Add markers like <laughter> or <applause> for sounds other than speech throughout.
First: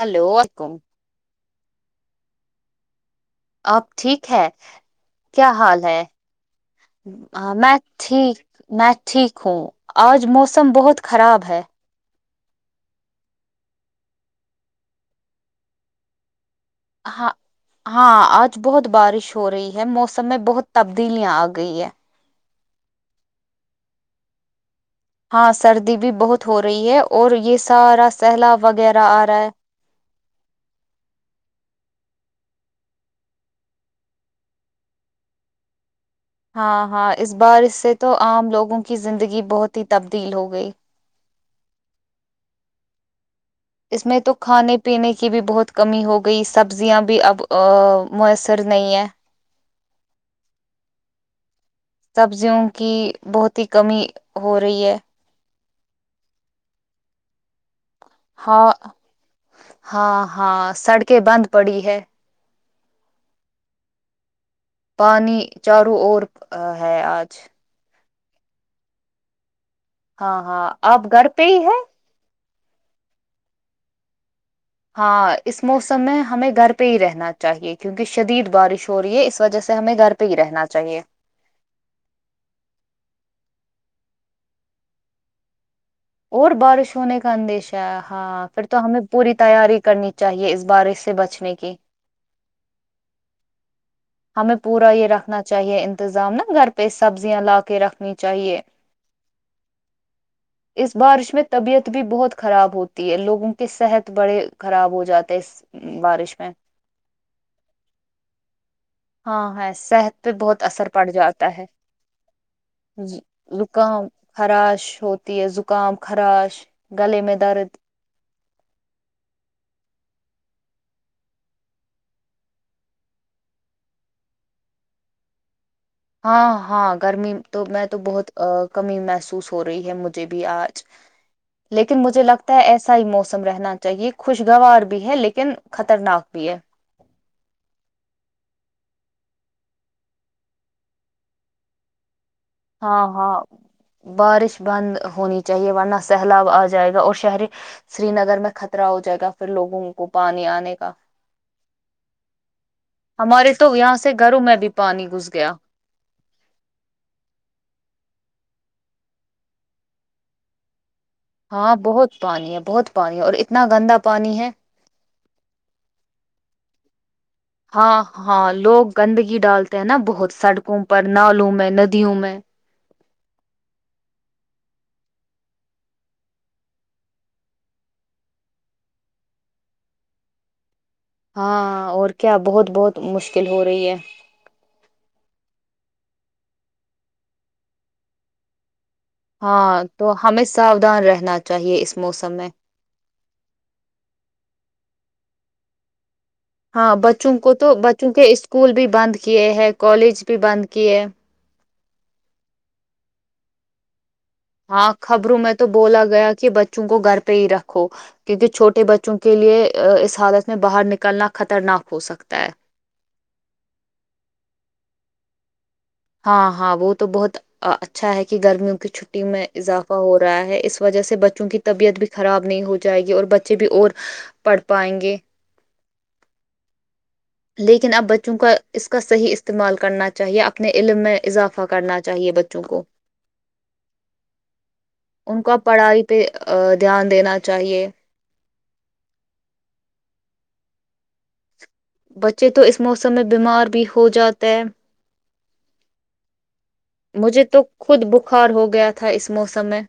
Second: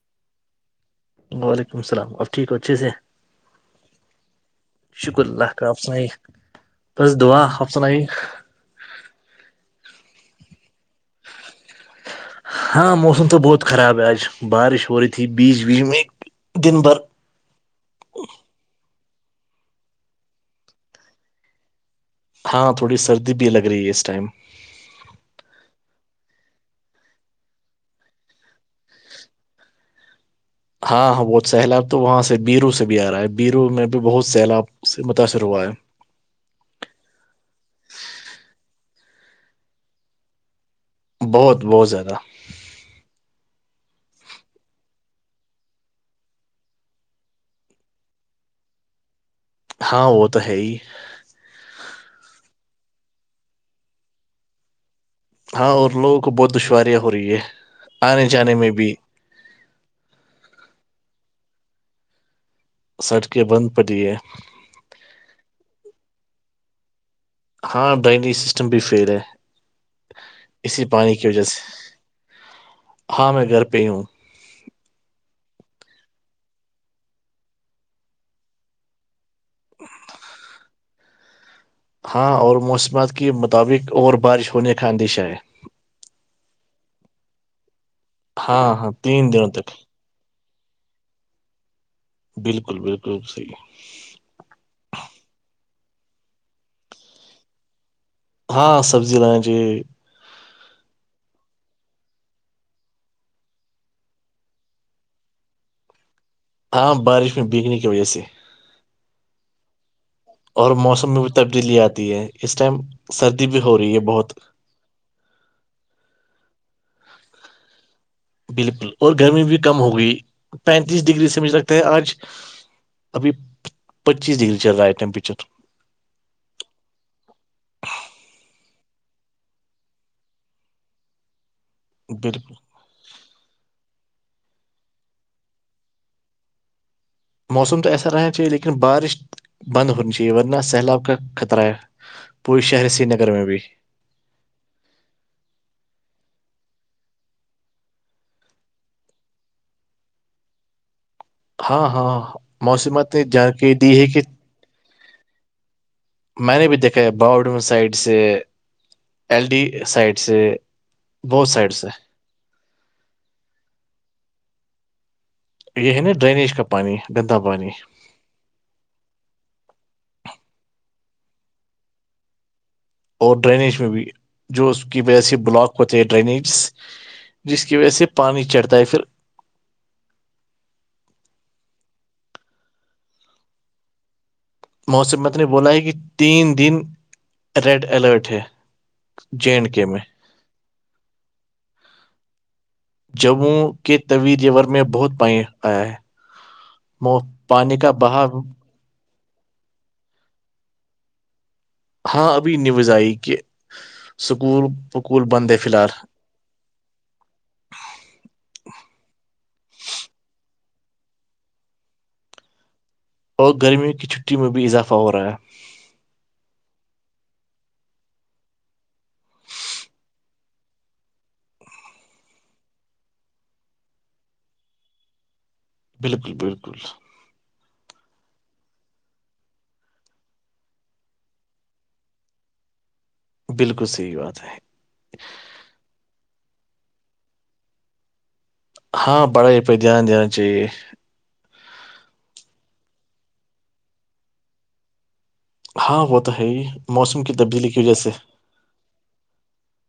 hello ولیکم اچھے سے اب ٹھیک ہے شکر کیا اللہ کا آپ حال ہے سنائیے بس دعا آپ میں سنائیے ٹھیک میں ٹھیک ہوں آج موسم بہت خراب ہے ہاں موسم تو بہت خراب ہے آج بارش ہو رہی تھی بیچ بیچ میں دن برگ ہاں ہاں آج بہت بارش ہو رہی ہے موسم میں بہت تبدیلیاں آ گئی ہے ہاں تھوڑی سردی بھی لگ رہی ہے اس ٹائم ہاں سردی بھی بہت ہو رہی ہے اور یہ سارا سہلا وغیرہ آ رہا ہے ہاں ہاں بت سیلاب تو وہاں سے بیرو سے بھی آ رہا ہے بیرو میں بھی بہت سیلاب سے متاثر ہوا ہے ہاں ہاں اس بار اس سے تو عام لوگوں کی زندگی بہت ہی تبدیل ہو گئی بہت بہت زیادہ اس میں تو کھانے پینے کی بھی بہت کمی ہو گئی سبزیاں بھی اب میسر نہیں ہیں ہاں وہ تو ہے ہی سبزیوں کی بہت ہی کمی ہو رہی ہے ہاں اور لوگوں کو بہت دشواریاں ہو رہی ہے آنے جانے میں ہاں بھی ہاں ہاں سڑکیں بند پڑی ہے سڑکیں بند پڑی ہے پانی چاروں اور ہے آج ہاں ڈرینیج سسٹم بھی فیل ہے ہاں ہاں اسی آپ پانی کی گھر وجہ پہ ہی سے ہے ہاں میں گھر پہ ہی ہوں ہاں اس موسم میں ہمیں گھر پہ ہی رہنا چاہیے کیونکہ شدید بارش ہو رہی ہے اس وجہ سے ہمیں گھر پہ تو ہی رہنا چاہیے ہاں اور موسمات کے مطابق اور بارش ہونے کا اندیشہ ہے اور بارش ہونے کا اندیش ہے ہاں پھر تو ہاں ہمیں تین پوری دنوں تک تیاری کرنی چاہیے اس بارش سے بچنے کی بالکل بالکل صحی ہمیں پورا یہ رکھنا چاہیے انتظام نا گھر پہ سبزیاں لا کے رکھ نی چاہیے ہاں سبزی لانا چاہیے اس بارش میں طبیعت بھی بہت خراب ہوتی ہے لوگوں کے صحت بڑے خراب ہو جاتے ہے اس بارش میں ہاں بارش میں بگنے کی وجہ سے ہاں ہے س پہ بہت اور اثر پڑ موسم میں بھی جاتا ہے تبدیلی آتی ہے اس ٹائم سردی بھی ہو لکاں رہی ہے بہت خراش ہو ت زکام خراش گل میں درد بالکل اور گرمی بھی کم ہوگئی پینتیس ڈگری سے م لگتا ہے آج ابھی پچیس ڈگری چل رہا ہے ٹیمپریچر ہاں ہاں گرمی تو میں تو بہت کمی محسوس ہو رہی ہے مجھے بھی آج لیکن مجھے بالکل لگتا ہے ایسا صحیح موسم رہنا چاہیے خوشگوار بھی ہے لیکن خطرناک بھی ہے موسم تو ایسا رہنا چاہیے لیکن بارش بند ہونی چاہیے ورنہ سیلاب کا خطرہ ہے پورے شہر ہاں سری نگر ہاں میں بھی بارش بند ہونی چاہیے ورنہ سہلاب آ جائے گا اور شہر سری نگر میں خطرہ ہو جائے گا پھر لوگوں کو پانی آنے کا ہاں ہاں موسمت ہمارے تو یہاں سے گھروں میں بھی پانی گھس گیا میں نے بھی دیکھا ہے باؤڈون سائڈ سے ایل ڈی سائڈ سے بہت سائڈ ہاں سے بہت پانی ہے بہت پانی ہے اور اتنا گندا پانی ہے یہ ہے نا ڈرینییج کا پانی گندا پانی ہاں ہاں لوگ گندگی ڈالتے ہیں نا بہت سڑکوں پر نالوں میں ندیوں میں اور ڈرینیج میں بھی جو اس کی وجہ سے بلاک ہوتے ہیں ڈرینیج جس کی وجہ سے پانی چڑھتا ہے پھر ہاں اور کیا بہت بہت مشکل ہو رہی ہے موسمتر نے بولا ہے کہ تین دن ریڈ الرٹ ہے جے اینڈ ہاں کے میں تو ہمیں ساودھان رہنا چاہیے اس موسم میں جموں کے طوی یور میں بہت پائیں آیا ہے ہاں مو- بچوں کو تو پانی کا بچوں کے بہاؤ اسکول بھی بند کیے ہیں کالج بھی بند کیے ہاں ابھی نیوز آئی کہ سکول ہاں پکول خبروں بند میں ہے تو فی الحال بولا گیا کہ بچوں کو گھر پہ ہی رکھو کیونکہ چھوٹے بچوں کے لیے اس حالت میں باہر نکلنا خطرناک ہو سکتا ہے اور گرمیوں کی چھٹی میں بھی اضافہ ہو رہا ہے ہاں ہاں وہ تو بہت اچھا ہے کہ گرمیوں کی چ چھٹی میں اضافہ ہو رہا ہے اس وجہ سے بچوں کی طبیعت بھی خراب نہیں ہو جائے گی اور بچے بھی اور پڑھ پائیں گے بالکل بالکل لیکن اب بچوں کا اس کا صحیح استعمال کرنا چاہیے اپنے علم میں اضافہ کرنا چاہیے بچوں کو <inaudible> بالکل صحیح بات ہے ان کا پڑھائی پہ دھیان دینا چاہیے ہاں پڑھائی پہ دھیان دینا چاہیے بچے تو اس موسم میں بیمار بھی ہو جاتے ہیں ہاں وہ تو ہے موسم کی مجھے تو تبدیلی کی وجہ خود سے بخار ہو گیا تھا اس موسم میں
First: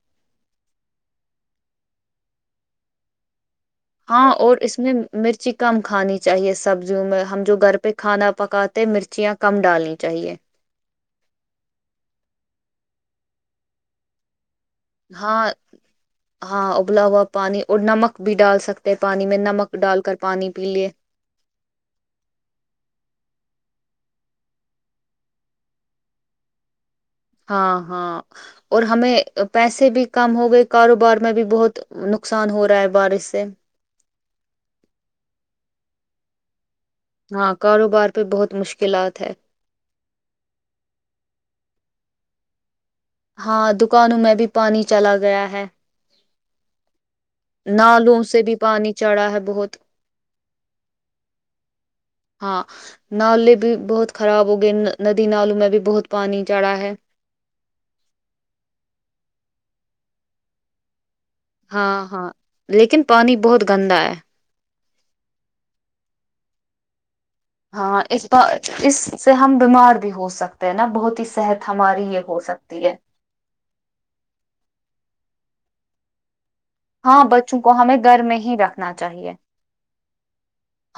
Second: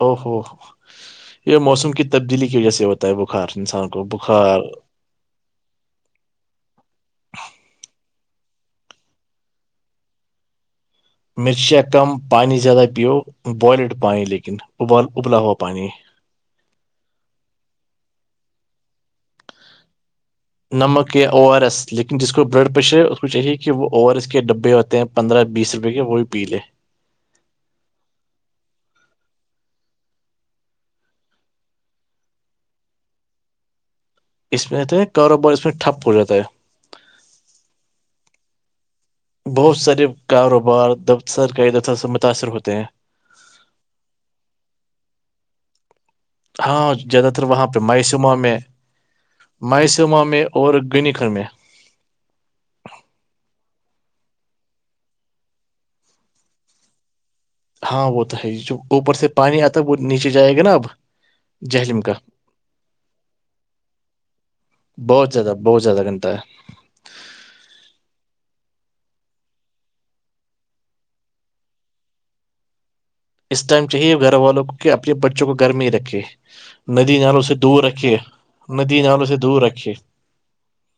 او ہوو یہ موسم کی تبدیلی کی وجہ سے ہوتا ہے بخار انسان کو ہاں اور بخار اس میں مرچی کم کھانی چاہیے سبزیوں میں ہم جو گھر پہ کھانا پکاتے مرچیاں کم ڈالنی چاہیے مرچیا کم پانی زیادہ پ بلڈ پانیانی لیکن ابال ابلا ہاں پانی ہاں ابلا ہوا پانی اور نمک بھی ڈال سکتے پانی میں نمک ڈال کر پانی پی لیے کہ او آر ایس لیکن جس کو بلڈ پریشر ہے اس کو چاہے کہ وہ اوور ایس کے ڈبے ہوتے ہیں پندرہ بیس روپئے کے وہ بھی پی لے ہاں ہاں اور ہمیں پیسے بھی کم ہو گئے کاروبار میں بھی بہت نقصان ہو رہا ہے بارش سے اس میں کہتا ہے کاب اس میں ٹپ ہو جاتا ہے ہاں کاروبار پہ بہت مشکلات ہے بہت سارے کاروبار دفتر کا دفتر سے متاثر ہوتے ہیں ہاں دکانوں میں بھی پانی چلا گیا ہے ہاں زیادہ تر وہاں پہ نالوں مائسوما سے بھی میں پانی چڑھا ہے بہت مائسما میں اور گنییکھر میں ہاں نالے بھی بہت خراب ہو گئے ندی نالوں میں بھی بہت پانی چڑھا ہے ہاں وہ تو ہے یہ جو اوپر سے پانی آتا ہے وہ نیچے جائے گا نا اب ہاں جہلم کا ہاں لیکن پانی بہت گندا ہے بہت زیادہ بہت زیاد گھنتا ہے ہاں اس اس سے ہم بیمار بھی ہو سکتے ہیں نا بہت ہی صحت ہماری یہ ہو سکتی کرتی ہے اس ٹائم چاہیے گھر والوں کو کہ اپنے بچوں کو گھر میں ہی رکھے ندی ہاں نالوں سے بچوں کو دور ہمیں رکھیے گھر میں ہی رکھنا ندی نالوں چاہیے سے دور رکھیے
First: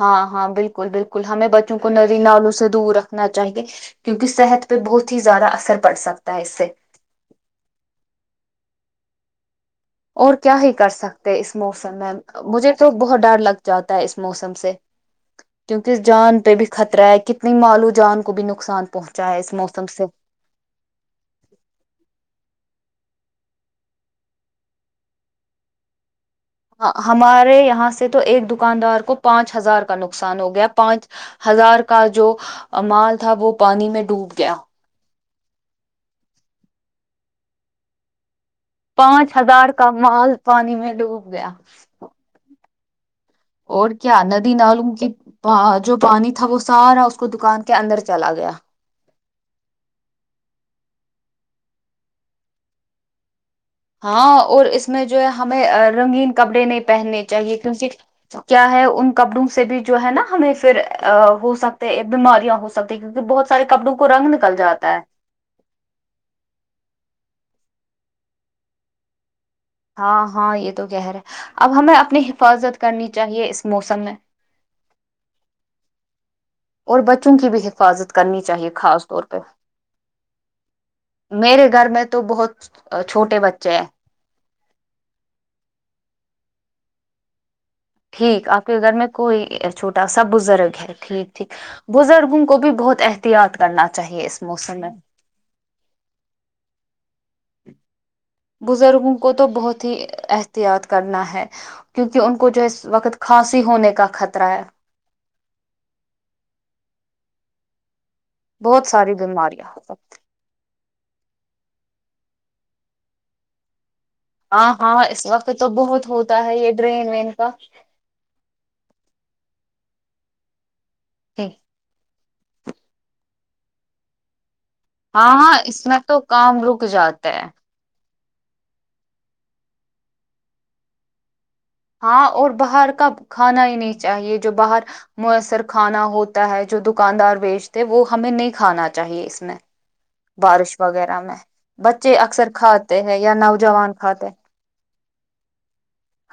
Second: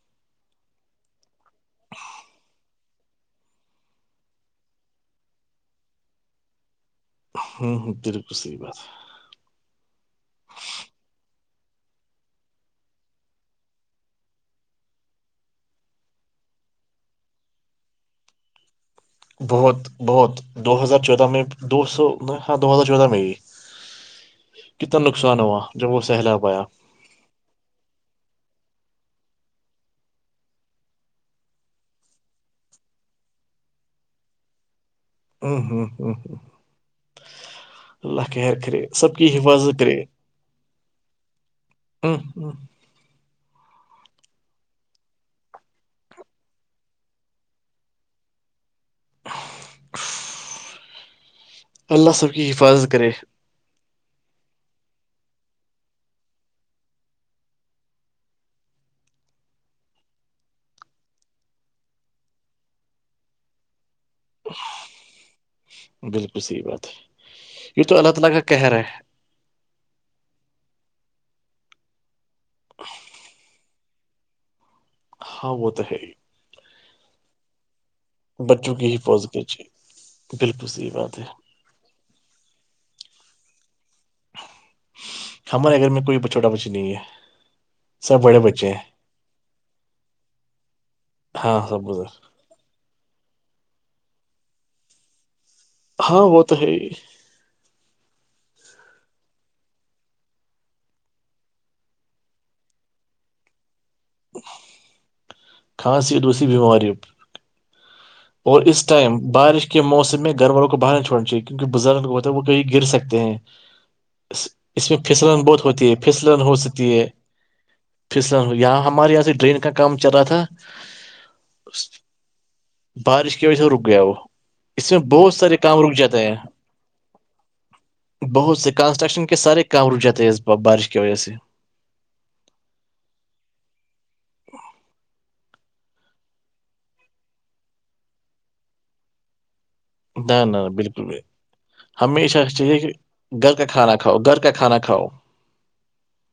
ہاں ہاں بالکل بالکل ہمیں بچوں کو ندی نالوں سے دور رکھنا چاہیے کیونکہ صحت پہ بہت ہی زیادہ اثر پڑ سکتا ہے اس سے ہوں ہ بالکل صحیح بات ہے اور کیا ہی کر سکتے اس موسم میں مجھے تو بہت ڈر لگ جاتا ہے اس موسم سے کیونکہ جان پہ بھی خطرہ ہے کتنی معالو جان کو بھی نقصان پہنچ بہت بہت دو ہزار چودہ میں دو سو ہاں دو ہزار چودہ میں ہی کتنا نقصان ہوا جب وہ سہلا پایا ہمارے یہاں سے تو ایک دکاندار کو پانچ ہزار کا نقصان ہو گیا پانچ ہزار کا جو مال تھا وہ پانی میں ڈوب گیا ہوں ہوں ہ ہ اللہ کےیر کرے سب کی پانچ ہزار حفاظت کا کرے مال پانی میں ڈوب گیا <inaudible> ہ ہ اور کیا ندی نلوم کے جو پانی تھا وہ سارا اس کو دکان کے اندر چلا گیا <unintelligible> اللہ سب کی حفاظت کرے ہاں اور اس میں جو ہے ہمیں رنگین کپڑے نہیں پہننے چاہیے کیونکہ کیا ہے ان کپڑوں سے بھی جو ہے نا ہمیں پھر ہو سکتے بیماریاں ہو سکتی کیکہ بہت سارے کپڑوں کو رن نل جا ہے بالکل صحیح بات ہے یہ تو اللہ تعالی کا کہر ہے ہاں ہاں یہ تو کہہ رہے ہے اب ہمیں اپنی حفاظت کرنی چاہیے اس موسم میں ہاں وہ تو ہے اور بچوں کی بھی حفاظت کرنی چاہیے بچوں کی خاص طور حفاظت پہ کیجیے بالکل صحیح بات ہے میرے گھر میں تو بہت چھوٹے بچے ہمارے گھر میں کوئی چھوٹا بچی نہیں ہے سب بڑے ٹھیک آپ بچے کے ہیں گھر میں کوئی چھوٹا سا بزرگ ہے ٹھیک ٹھیک ہاں سب گزر بزرگوں کو بھی بہت احتیاط کرنا چاہیے اس موسم میں ہاں وہ تو ہے ہی بزرگوں کو تو بہت ہی احتیاط کرنا ہے کیونکہ ان کو جو ہے وقت کھانسی ہونے کا خطرہ ہے کھانسی دوسیی بیماری اور اس بہت ساری ٹائم بارش کے بیماریاں موسم میں گھر والوں کو باہر نہیں چوڑنا چاہیے کیونکہ بزرگ ہوتے وہ کہیں گر سکتے ہیں ہاں اس میں ہاں پھسلن وقت بہت تو ہوتی ہے پھسلن ہوتا ہو ہے یہ سکتی ہے ڈرین وین کا پسن یہاں ہمارے یہاں سے ڈرین کا کام چل رہا تھا بارش کی وجہ سے رک گیا وہ اس میں ہاں بہت ہاں سارے کام اس رک میں جاتے تو ہیں کام رک جاتا ہے بہت سے کنسٹرکشن کے سارے کام رک جاتے ہیں اس بارش کی وجہ سے ہاں اور باہر کا کھانا ہی نہیں چاہیے جو باہر میسر کھانا ہوتا ہے جو دکاندار بیچتے وہ ہمیں نہیں کھانا چاہیے اس میں نہ نہ بارش بالکل وغیرہ بھی میں بچے ہمیشہ اکثر چاہیے کہ کھاتے ہیں یا گھر کا نوجوان کھانا کھاؤ کھاتے ہیں گھر کا کھانا کھاؤ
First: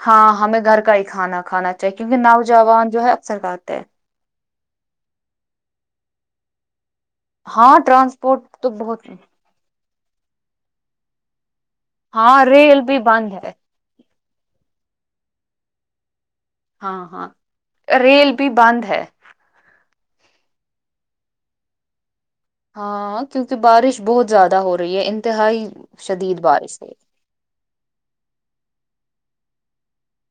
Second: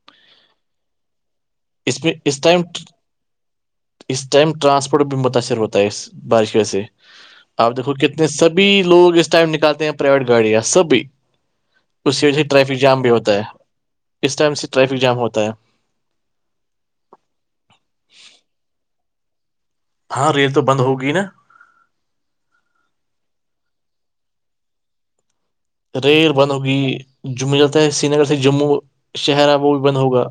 ہاں ہمیں گھر کا ہی کھانا کھانا چاہیے اس میں کیونکہ اس ٹائم نوجوان جو ہے اکثر کھے ہیں اس ائم رانسپورٹ بھی متاثر ہوتا ہے ا اسس بارش ویہ سے اپ ہاں دیکھو کتنے ٹرانسپورٹ تو سبھی بہت لوگ اس ٹائم نکالتے ہیں آ پرائیویٹ گاڑی سبھی اسی وجہ سے ہاں ٹریفک ریل جام بھی ہوتا بند ہے اس ٹائم سے ٹریفک جام ہوتا ہے ہاں ہاں ریل بھی بند ہے ہاں ریل تو بند ہوگی نا ہاں کیونکہ بارش بہت زیادہ ہو رہی ہے انتہائی ریل شدید بند بارش ہوگی ہے م جاتتا ہے سری نگر سے جموں شہر ہے وہ بھی بند ہوگا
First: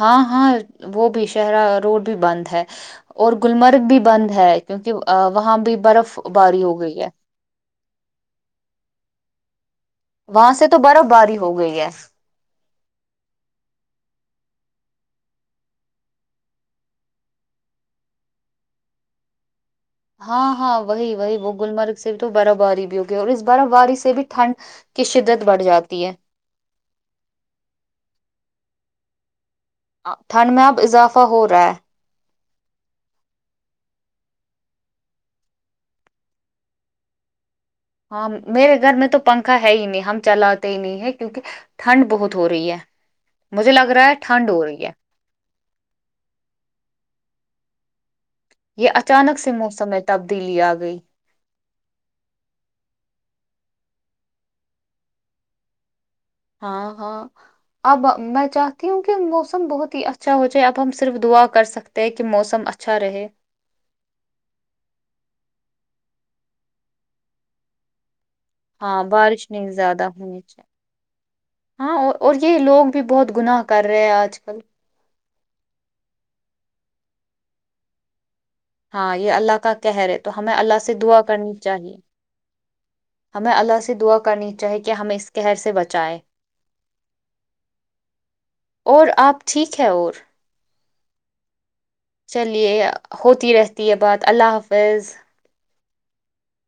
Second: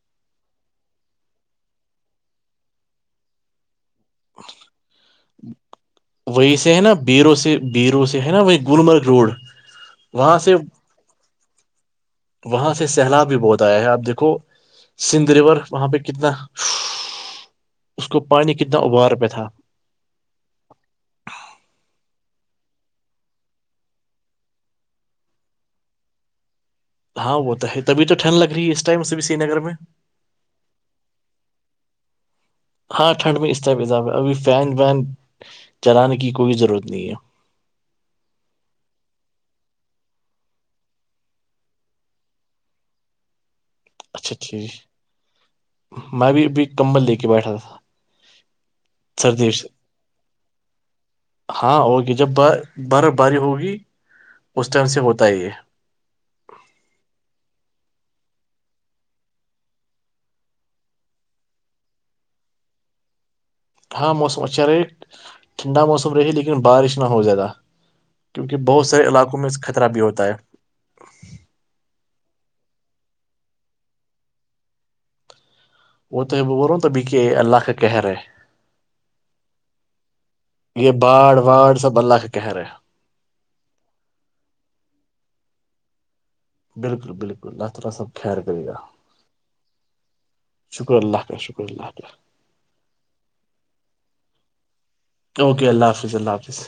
ہاں ہاں وہ بھی شہرا روڈ بھی بند ہے اور گللمرگ بھی بند ہے کیونکہ وہاں بھی برف وہی باری سے ہو نا گئی ہے بیرو سے بیرو سے ہے نا وہی گلمرگ روڈ وہاں سے تو برف باری ہو گئی ہے وہاں سے سیلاب بھی بہت آیا ہے آپ دیکھو سندھ ریور وہاں پہ کتنا اس کو پانی کتنا ابار پہ تھا ہاں ہاں وہی وہی وہ گللمرگ سے بھی تو برف باری بھی ہو گئی اور اس برف باری سے بھی ٹھنڈ کی شدت بڑھ جاتی ہے ہاں وہ تو ہے تبھی تو ٹھنڈ لگ رہی ہے اس ٹائم سری نگر میں ٹھنڈ میں اب اضافہ ہو رہا ہے ہاں ٹھنڈ میں اس ٹرپ اضاب ہے ابھی فین وین چلانے کی کوئی ضرورت نہیں ہے ہاں میرے گھر میں تو پنکھا ہے ہی نہیں ہم چلاتے ہی نہیں ہے کیونک ٹھنڈ بہت ہو رہی ہے مجھے لگ رہا ہے اچھا ٹھنڈ ہو ٹھیک رہی ہے میں بھی ابھی کمبل لے کے بیٹھا تھا یہ اچانک سے موسم میں تبدیلی آ گئی ہاں ہوگی جب برف باری ہوگی اس ٹائم سے ہوتا ہے یہ ہاں ہاں اب میں چاہتی ہوں کہ موسم بہت ہی اچھا ہو جائے اب ہم صرف دعا کر سکتے تے کہ موسم اچھا رہے ہاں موسم اچھا رہے ٹھنڈا موسم رہیے لیکن بارش نہ ہو زیادہ کیونکہ بہت ہاں سارے علاقوں بارش میں نہیں خطرہ بھی زیادہ ہوتا ہے ہونی چاہیے ہاں اور یہ لوگ بھی بہت گناہ کر رہے ہیں آج کل وہ تو ہے وہ بول رہووں تبھی کہ اللہ کا کہہ رہا ہے ہاں یہ اللہ کا قہہر ہے تو ہمیں اللہ یہ سے دعا باڑ کرنی واڑ چاہیے سب اللہ کا کہہ رہے ہے ہمیں اللہ سے دعا کرنی چاہی کہ ہمیں اس قہر سے بچائے بالکل بالکل اللہ تالا سب خیر کرے گا اور آپ ٹھیک ہے اور شکر اللہ کا شکر اللہ کاا چلیے ہوتی رہتی ہے بات اللہ حافظ اوکے اللہ حافظ اللہ حافظ